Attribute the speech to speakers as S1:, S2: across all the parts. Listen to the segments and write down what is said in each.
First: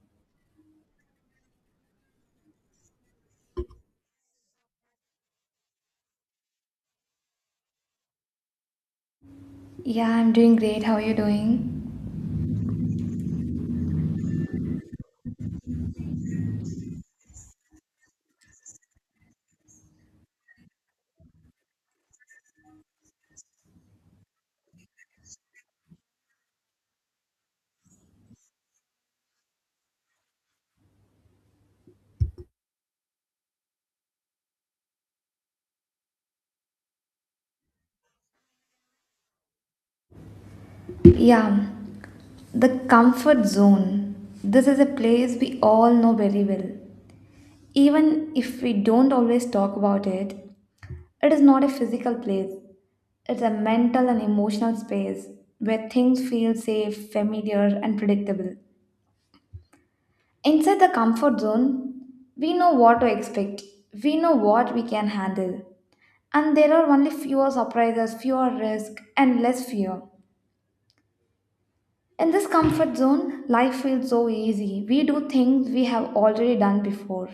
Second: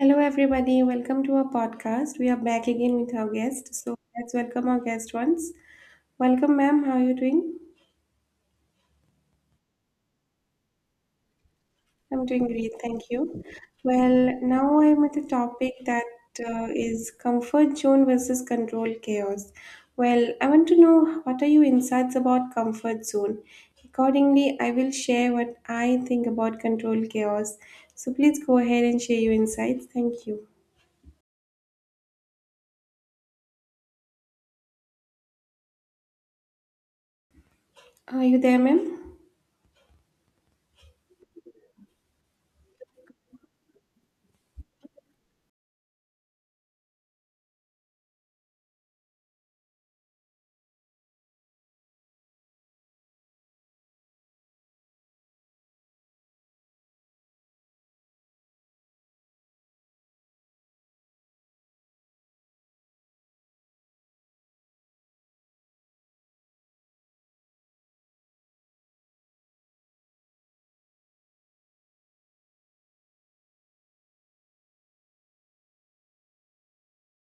S1: Hello, everybody. Welcome to our podcast. We are back again with our guest. So let's welcome our guest once. Welcome, ma'am. How are you doing?
S2: Yeah, I'm doing great. How are you doing?
S1: I'm doing great. Thank you. Well, now I'm with a topic that is comfort zone versus control chaos. Well, I want to know what are your insights about comfort zone? Accordingly, I will share what I think about control chaos. So please go ahead and share your insights. Thank you. Are you there, ma'am?
S2: Yeah, the comfort zone. This is a place we all know very well. Even if we don't always talk about it, it is not a physical place. It's a mental and emotional space where things feel safe, familiar, and predictable. Inside the comfort zone, we know what to expect. We know what we can handle. And there are only fewer surprises, fewer risk, and less fear. In this comfort zone, life feels so easy. We do things we have already done before,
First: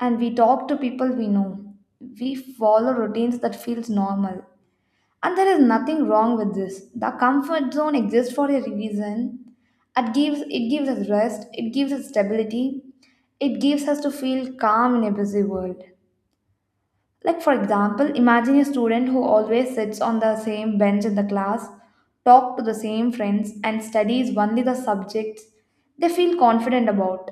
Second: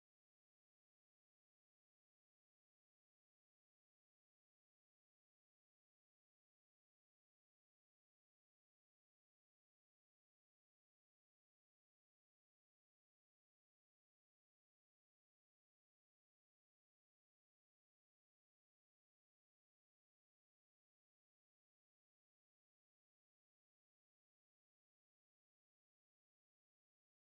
S2: and we talk to people we know. We follow routines that feels normal. And there is nothing wrong with this. The comfort zone exists for a reason. It gives us rest, it gives us stability, it gives us to feel calm in a busy world. Like, for example, imagine a student who always sits on the same bench in the class, talk to the same friends, and studies only the subjects they feel confident about.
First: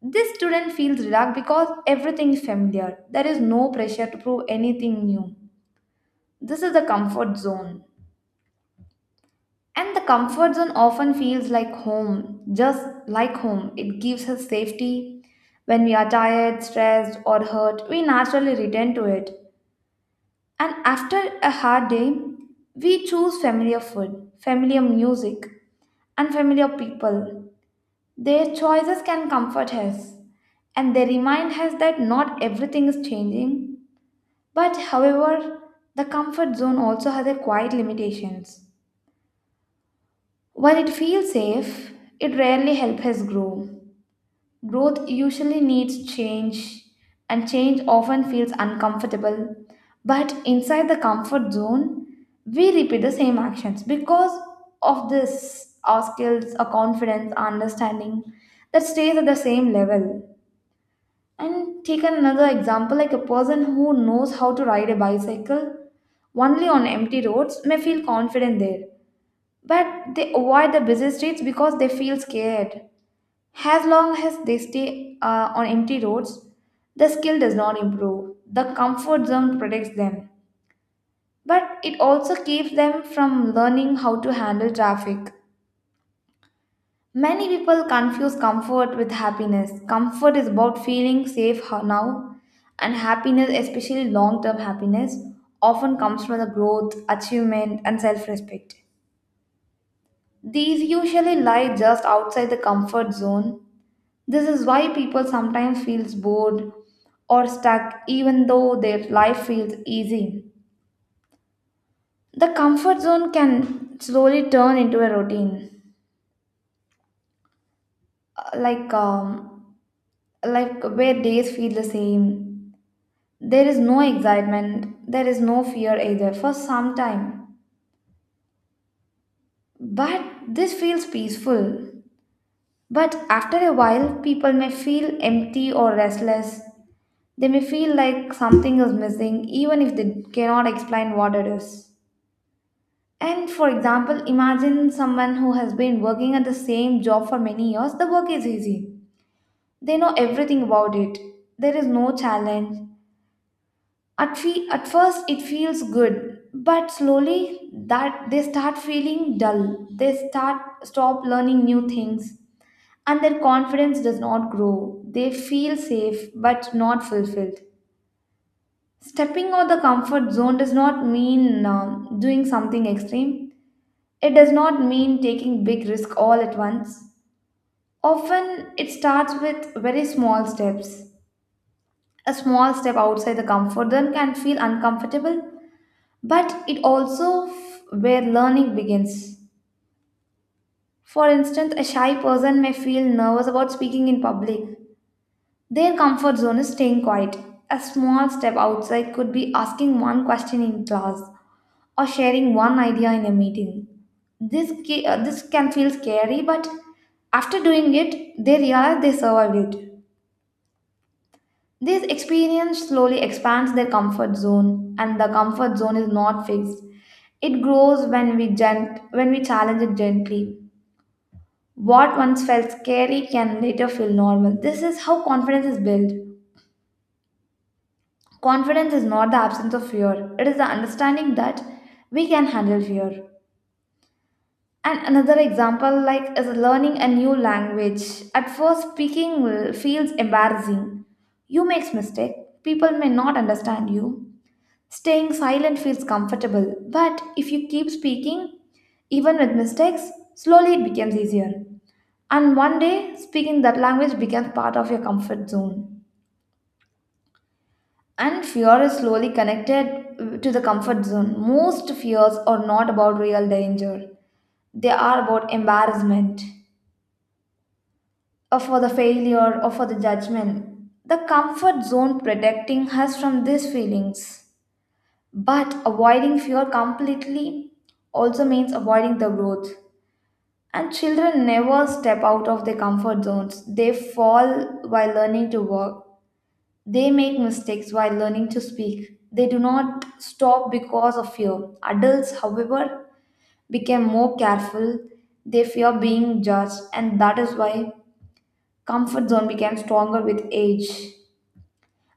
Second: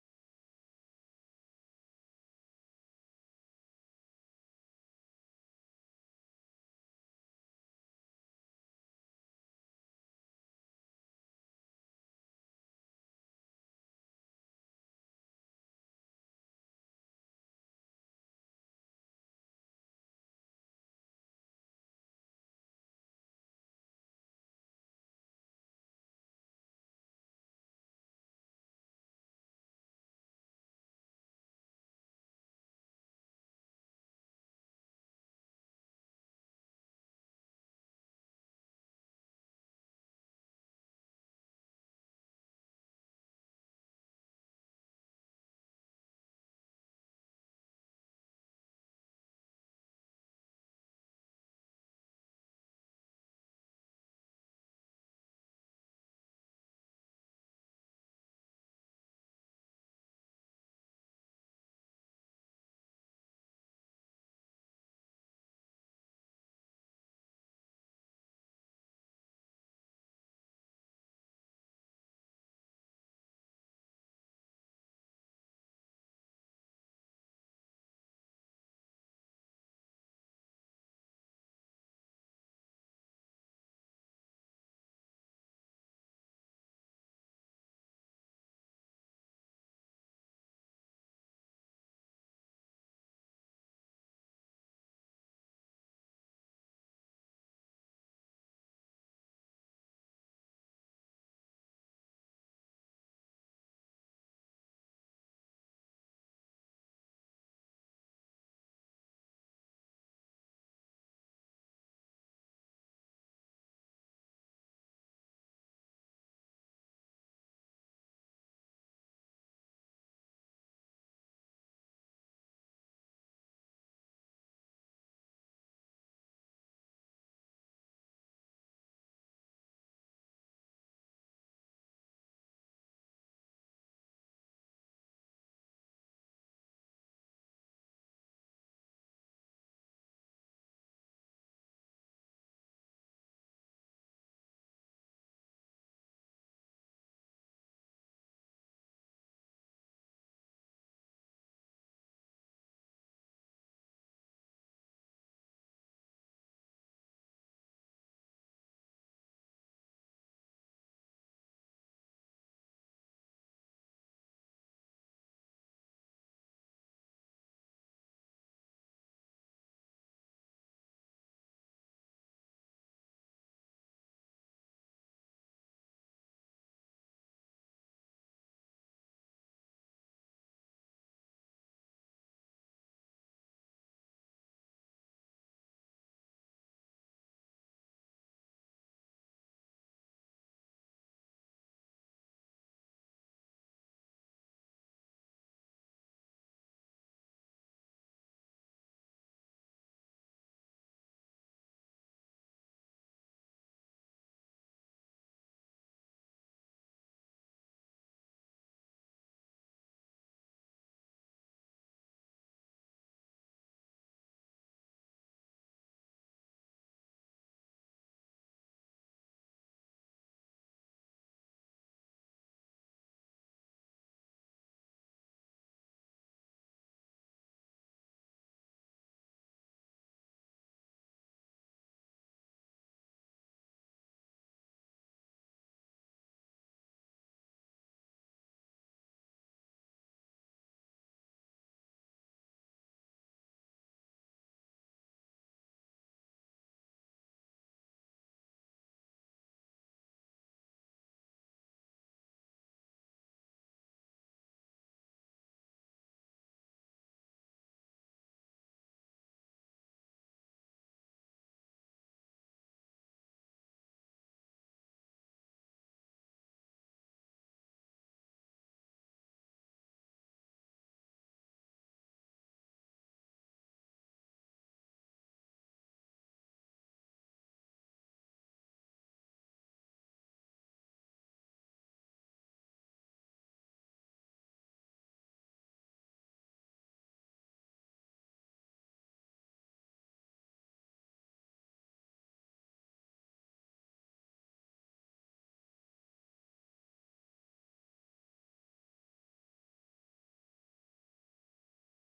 S2: This student feels relaxed because everything is familiar. There is no pressure to prove anything new. This is the comfort zone. And the comfort zone often feels like home, just like home. It gives us safety. When we are tired, stressed, or hurt, we naturally return to it. And after a hard day, we choose familiar food, familiar music, and familiar people. Their choices can comfort us, and they remind us that not everything is changing. But however, the comfort zone also has a quiet limitations. While it feels safe, it rarely helps us grow. Growth usually needs change, and change often feels uncomfortable. But inside the comfort zone, we repeat the same actions because of this our skills, our confidence, our understanding that stays at the same level. And take another example like a person who knows how to ride a bicycle only on empty roads may feel confident there, but they avoid the busy streets because they feel scared. As long as they stay on empty roads, the skill does not improve. The comfort zone protects them, but it also keeps them from learning how to handle traffic. Many people confuse comfort with happiness. Comfort is about feeling safe now, and happiness, especially long term happiness, often comes from the growth, achievement, and self respect. These usually lie just outside the comfort zone. This is why people sometimes feels bored or stuck even though their life feels easy. The comfort zone can slowly turn into a routine. Uh, Like um like where days feel the same. There is no excitement, there is no fear either for some time. But this feels peaceful. But after a while people may feel empty or restless. They may feel like something is missing even if they cannot explain what it is. And for example, imagine someone who has been working at the same job for many years. The work is easy. They know everything about it. There is no challenge. At first, it feels good, but slowly that they start feeling dull. They start stop learning new things, and their confidence does not grow. They feel safe but not fulfilled. Stepping out the comfort zone does not mean doing something extreme. It does not mean taking big risk all at once. Often it starts with very small steps. A small step outside the comfort zone can feel uncomfortable, but it also where learning begins. For instance, a shy person may feel nervous about speaking in public. Their comfort zone is staying quiet. A small step outside could be asking one question in class or sharing one idea in a meeting. This can feel scary, but after doing it, they realize they survived it. This experience slowly expands their comfort zone, and the comfort zone is not fixed. It grows when we challenge it gently. What once felt scary can later feel normal. This is how confidence is built. Confidence is not the absence of fear, it is the understanding that we can handle fear. And another example like is learning a new language. At first feels embarrassing. You makes mistake, people may not understand you. Staying silent feels comfortable, but if you keep speaking even with mistakes, slowly it becomes easier. And one day speaking that language becomes part of your comfort zone. And fear is slowly connected to the comfort zone. Most fears are not about real danger, they are about embarrassment, or for the failure, or for the judgment. The comfort zone protecting us from these feelings. But avoiding fear completely also means avoiding the growth. And children never step out of their comfort zones. They fall while learning to work. They make mistakes while learning to speak. They do not stop because of fear. Adults, however, become more careful. They fear being judged, and that is why comfort zone became stronger with age.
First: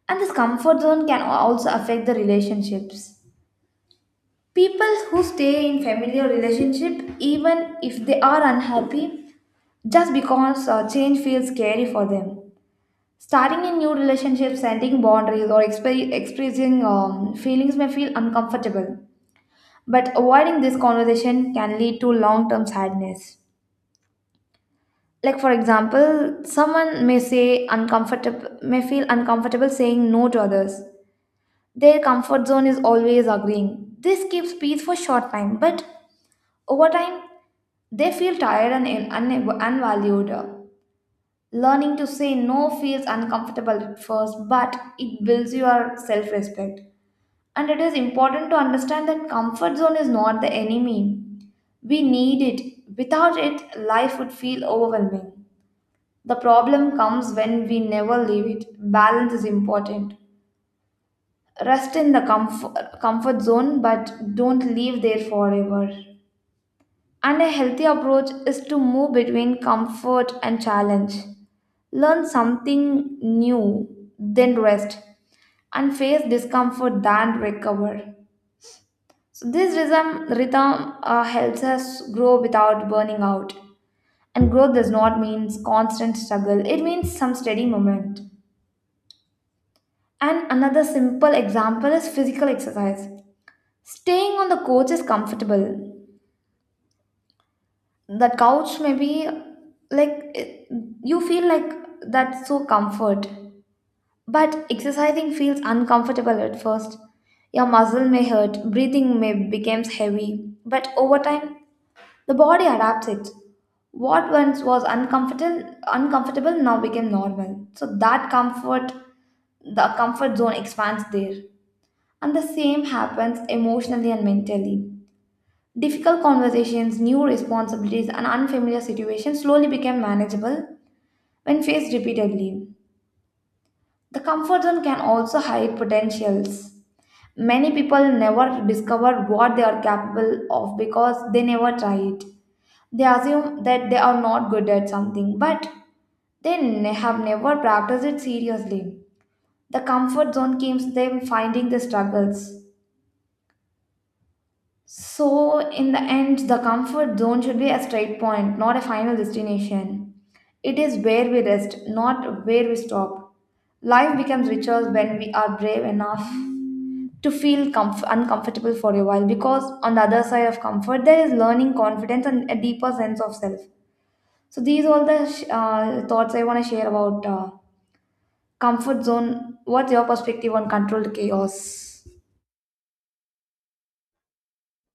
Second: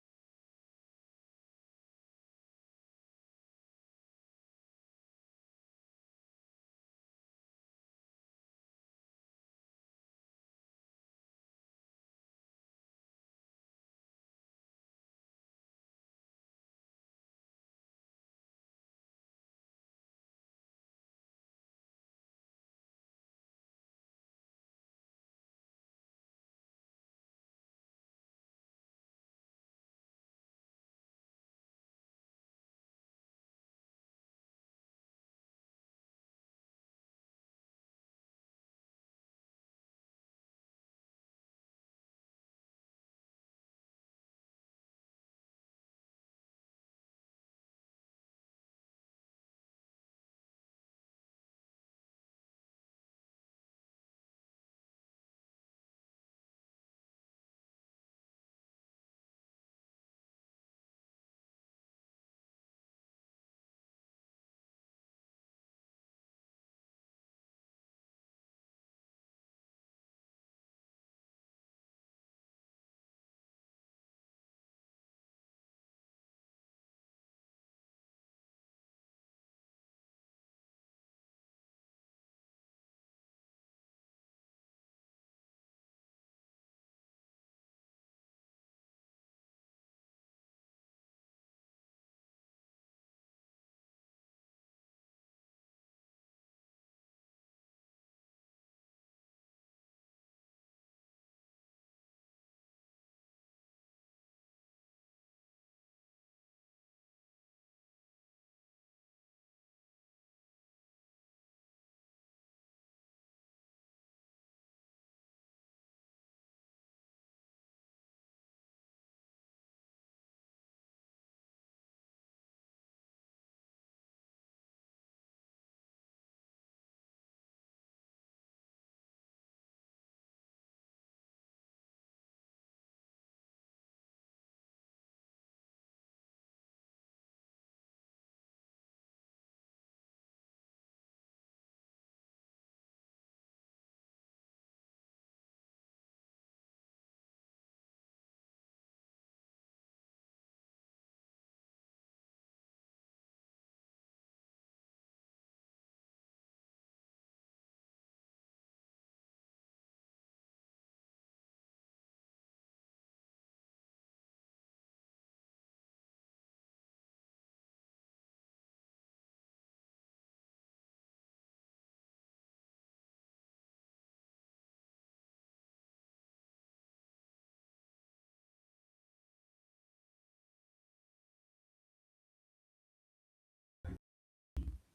S2: And this comfort zone can also affect the relationships. People who stay in familiar relationship, even if they are unhappy, just because change feels scary for them. Starting in new relationships, setting boundaries, or expressing feelings may feel uncomfortable, but avoiding this conversation can lead to long term sadness. Like, for example, someone may say uncomfortable, may feel uncomfortable saying no to others. Their comfort zone is always agreeing. This keeps peace for short time, but over time, they feel tired and unvalued. Learning to say no feels uncomfortable at first, but it builds your self respect. And it is important to understand that comfort zone is not the enemy. We need it. Without it, life would feel overwhelming. The problem comes when we never leave it. Balance is important. Rest in the comfort zone, but don't live there forever. And a healthy approach is to move between comfort and challenge. Learn something new, then rest, and face discomfort, then recover. So, this rhythm helps us grow without burning out. And growth does not mean constant struggle, it means some steady movement. And another simple example is physical exercise. Staying on the couch is comfortable, the couch maybe like you feel like that's so comfort, but exercising feels uncomfortable at first. Your muscle may hurt, breathing may becomes heavy, but over time the body adapts it. What once was uncomfortable now became normal, so that comfort the comfort zone expands there. And the same happens emotionally and mentally. Difficult conversations, new responsibilities, and unfamiliar situations slowly became manageable when faced repeatedly. The comfort zone can also hide potentials. Many people never discover what they are capable of because they never try it. They assume that they are not good at something, but have never practiced it seriously. The comfort zone keeps them finding the struggles. So, in the end, the comfort zone should be a straight point, not a final destination. It is where we rest, not where we stop. Life becomes richer when we are brave enough to feel uncomfortable for a while because on the other side of comfort, there is learning, confidence, and a deeper sense of self. So, these all the thoughts I want to share about comfort zone. What's your perspective on controlled chaos?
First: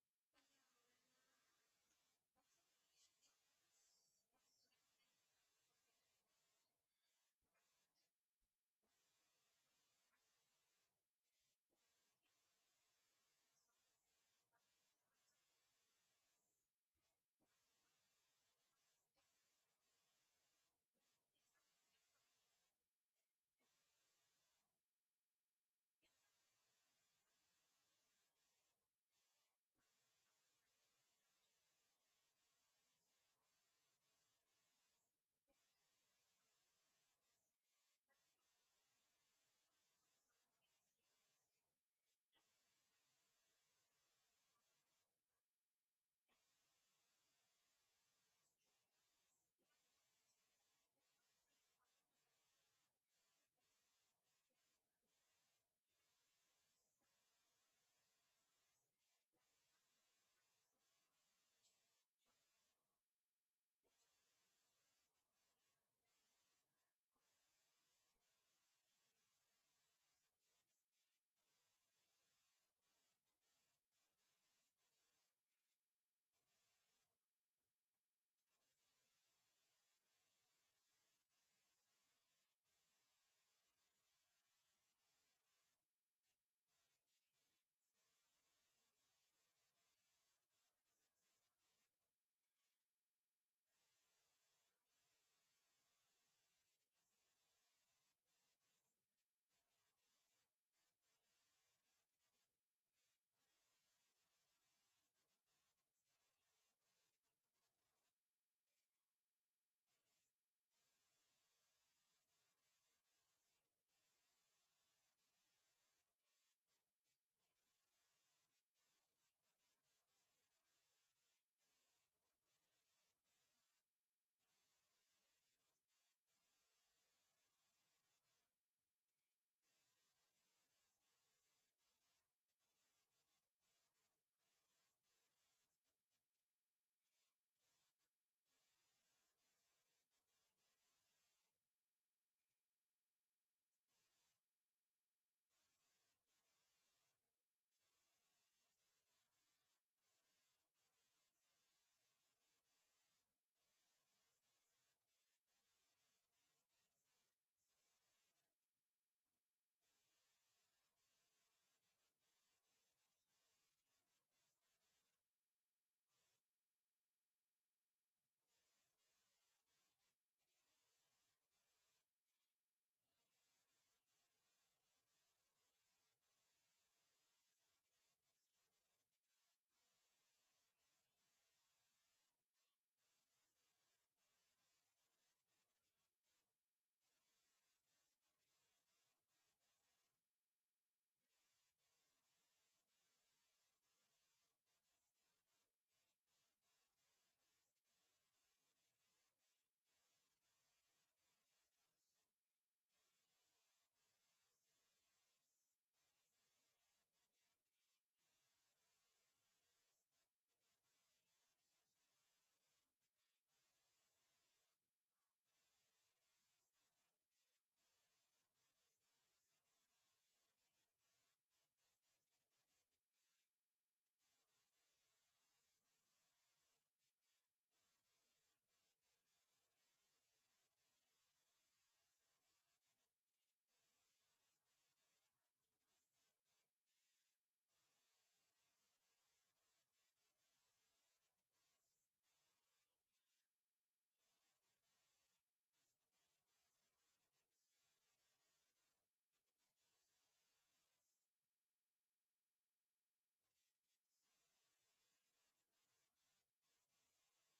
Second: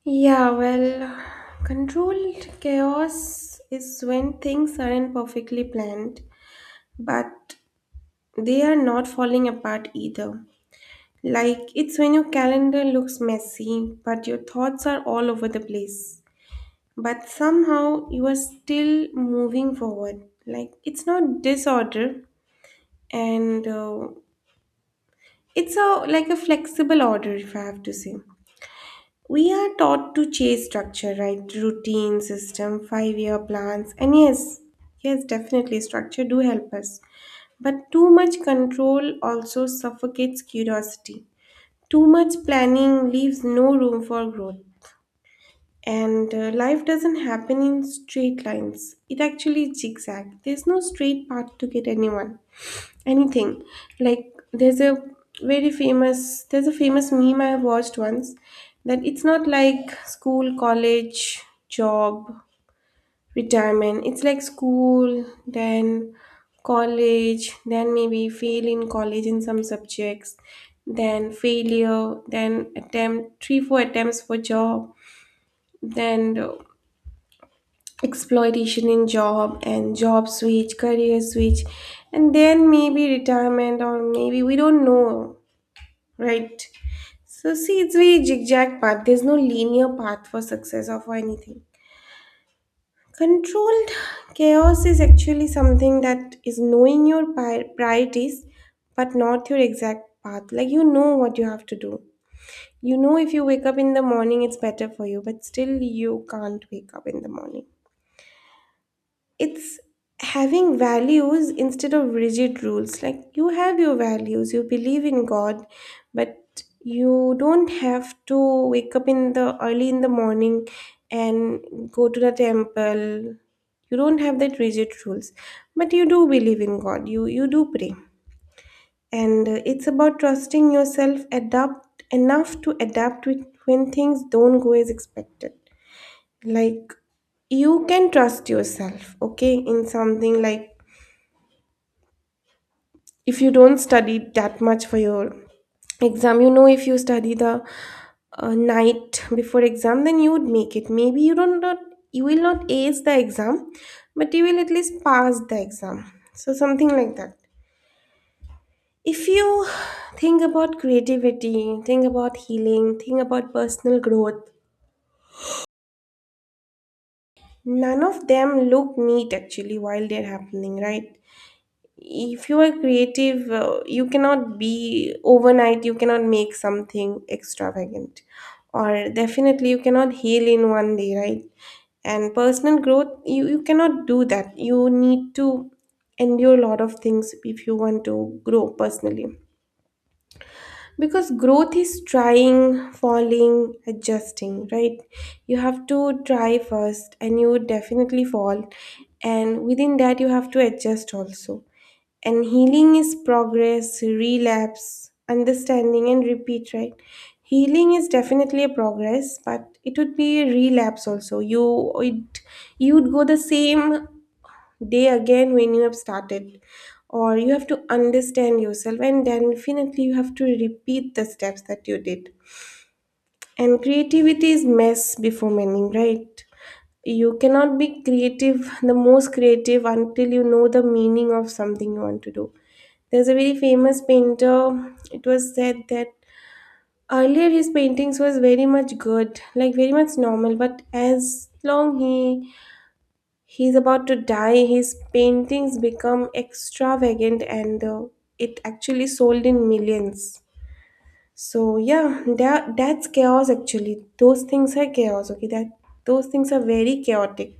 S1: Yeah, well, controlled chaos is when things aren't perfectly planned, but they are not falling apart either. Like, it's when your calendar looks messy, but your thoughts are all over the place. But somehow you are still moving forward. Like, it's not disorder, and it's a like a flexible order, if I have to say. We are taught to chase structure, right? Routine, system, five-year plans. And yes, yes, definitely structure do help us. But too much control also suffocates curiosity. Too much planning leaves no room for growth. And life doesn't happen in straight lines. It actually zigzag. There's no straight path to get anyone anything. Like, there's a famous meme I have watched once, that it's not like school, college, job, retirement. It's like school, then college, then maybe fail in college in some subjects, then failure, then attempt three four attempts for job, then exploitation in job, and job switch, career switch, and then maybe retirement, or maybe we don't know, right? So see, it's very zigzag path. There's no linear path for success or for anything. Controlled chaos is actually something that is knowing your priorities, but not your exact path. Like, you know what you have to do. You know, if you wake up in the morning it's better for you, but still you can't wake up in the morning. It's having values instead of rigid rules. Like, you have your values, you believe in God, but you don't have to wake up in the early in the morning and go to the temple. You don't have that rigid rules, but you do believe in God. You do pray. And it's about trusting yourself adapt enough to adapt when things don't go as expected. Like, you can trust yourself, okay, in something. Like, if you don't study that much for your exam, you know, if you study the night before exam, then you would make it. Maybe you don't, not, you will not ace the exam, but you will at least pass the exam, so something like that. If you think about creativity, think about healing, think about personal growth, none of them look neat actually while they're happening, right? If you are creative, you cannot be overnight, you cannot make something extravagant, or definitely you cannot heal in one day, right? And personal growth, you cannot do that. You need to endure a lot of things if you want to grow personally, because growth is trying, falling, adjusting, right? You have to try first, and you would definitely fall, and within that you have to adjust also. And healing is progress, relapse, understanding, and repeat, right? Healing is definitely a progress, but it would be a relapse also. You would go the same day again when you have started, or you have to understand yourself, and then definitely you have to repeat the steps that you did. And creativity is mess before meaning, right? You cannot be creative, the most creative, until you know the meaning of something you want to do. There's a very famous painter. It was said that earlier his paintings was very much good, like very much normal, but as long he he's about to die, his paintings become extravagant, and it actually sold in millions. So yeah, that's chaos actually. Those things are chaos, okay, that those things are very chaotic,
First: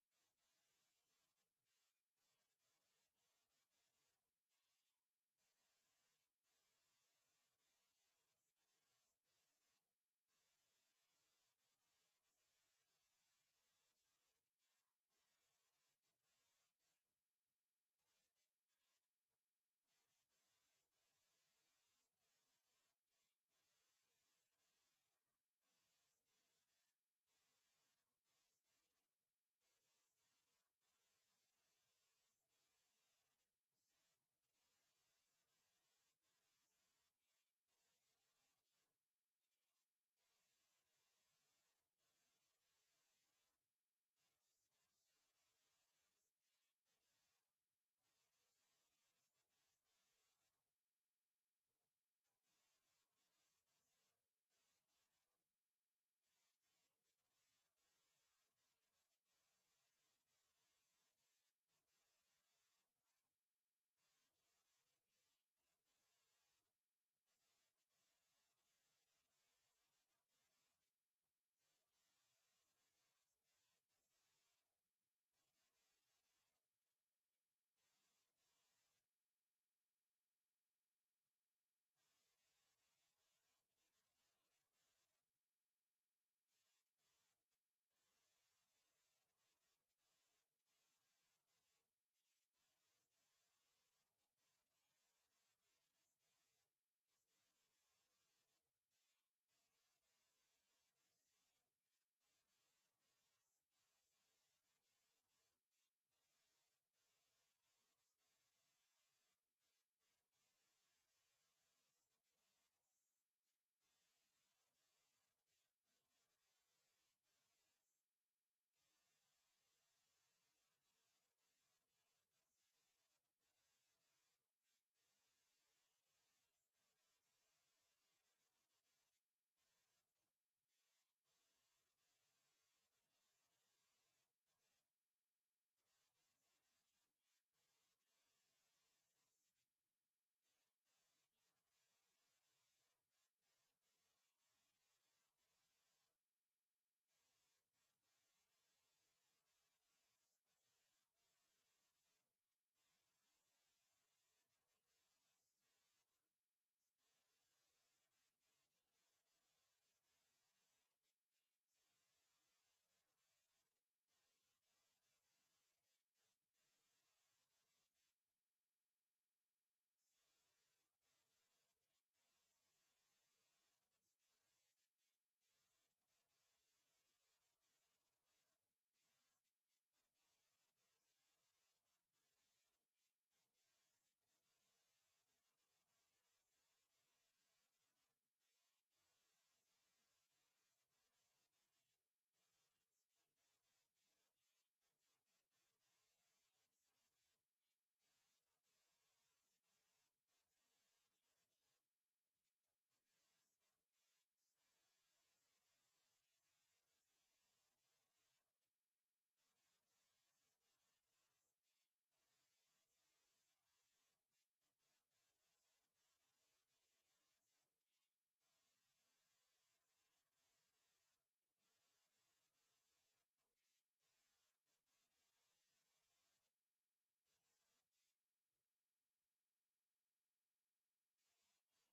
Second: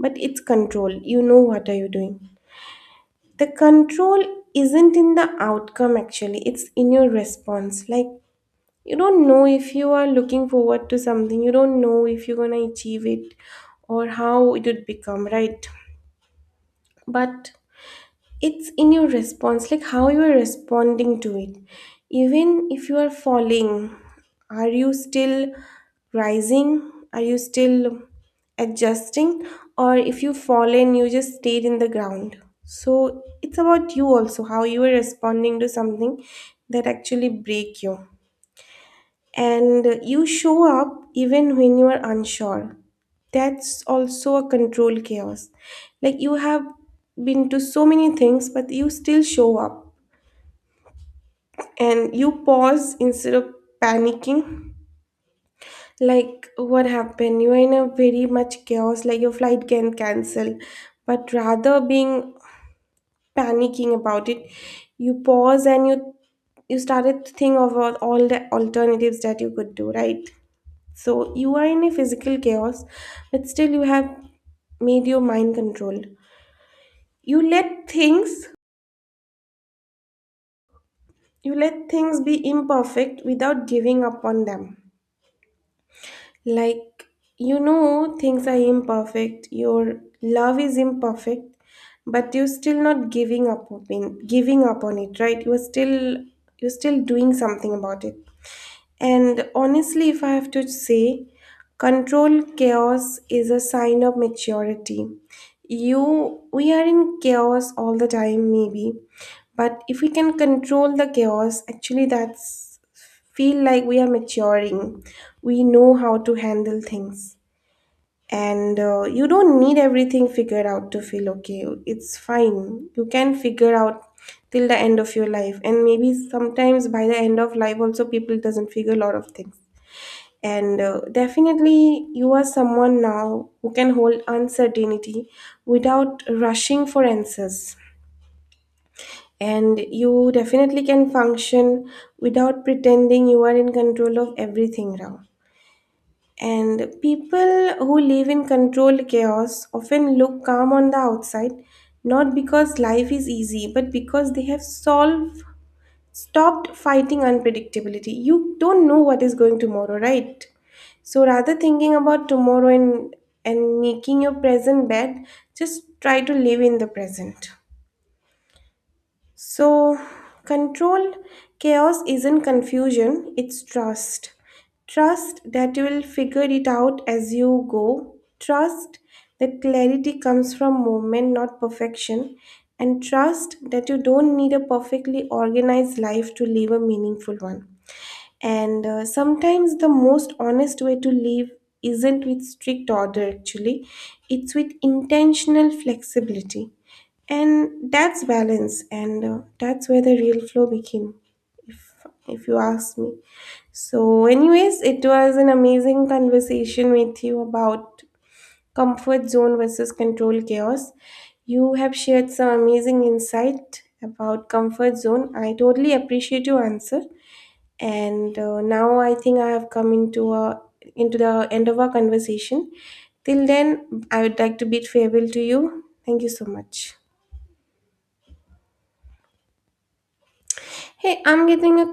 S1: but it's control. You know what are you doing. The control isn't in the outcome actually. It's in your response. Like, you don't know if you are looking forward to something. You don't know if you're going to achieve it or how it would become, right? But it's in your response, like how you are responding to it. Even if you are falling, are you still rising, are you still adjusting, or if you fallen you just stayed in the ground. So it's about you also, how you are responding to something that actually break you, and you show up even when you are unsure. That's also a control chaos. Like, you have been to so many things, but you still show up, and you pause instead of panicking. Like, what happened, you are in a very much chaos. Like, your flight can cancel, but rather being panicking about it, you pause, and you started to think of all the alternatives that you could do, right? So you are in a physical chaos, but still you have made your mind controlled. You let things you let things be imperfect without giving up on them. Like, you know things are imperfect, your love is imperfect, but you're still not giving up on it, right? You're still doing something about it. And honestly, if I have to say, control chaos is a sign of maturity. We are in chaos all the time, maybe, but if we can control the chaos, actually, that's feel like we are maturing. We know how to handle things, and you don't need everything figured out to feel okay. It's fine, you can figure out till the end of your life, and maybe sometimes by the end of life also people doesn't figure a lot of things. And definitely you are someone now who can hold uncertainty without rushing for answers, and you definitely can function without pretending you are in control of everything now. And people who live in controlled chaos often look calm on the outside, not because life is easy, but because they have solved, stopped fighting unpredictability. You don't know what is going tomorrow, right? So rather thinking about tomorrow and making your present bad, just try to live in the present. So, control chaos isn't confusion, it's trust. Trust that you will figure it out as you go. Trust that clarity comes from movement, not perfection. And trust that you don't need a perfectly organized life to live a meaningful one. And sometimes the most honest way to live isn't with strict order, actually, it's with intentional flexibility. And that's balance, and that's where the real flow became, if, if you ask me. So, anyways, it was an amazing conversation with you about comfort zone versus control chaos. You have shared some amazing insight about comfort zone. I totally appreciate your answer, and now I think I have come into a into the end of our conversation. Till then, I would like to bid farewell to you. Thank you so much. Hey, I'm getting a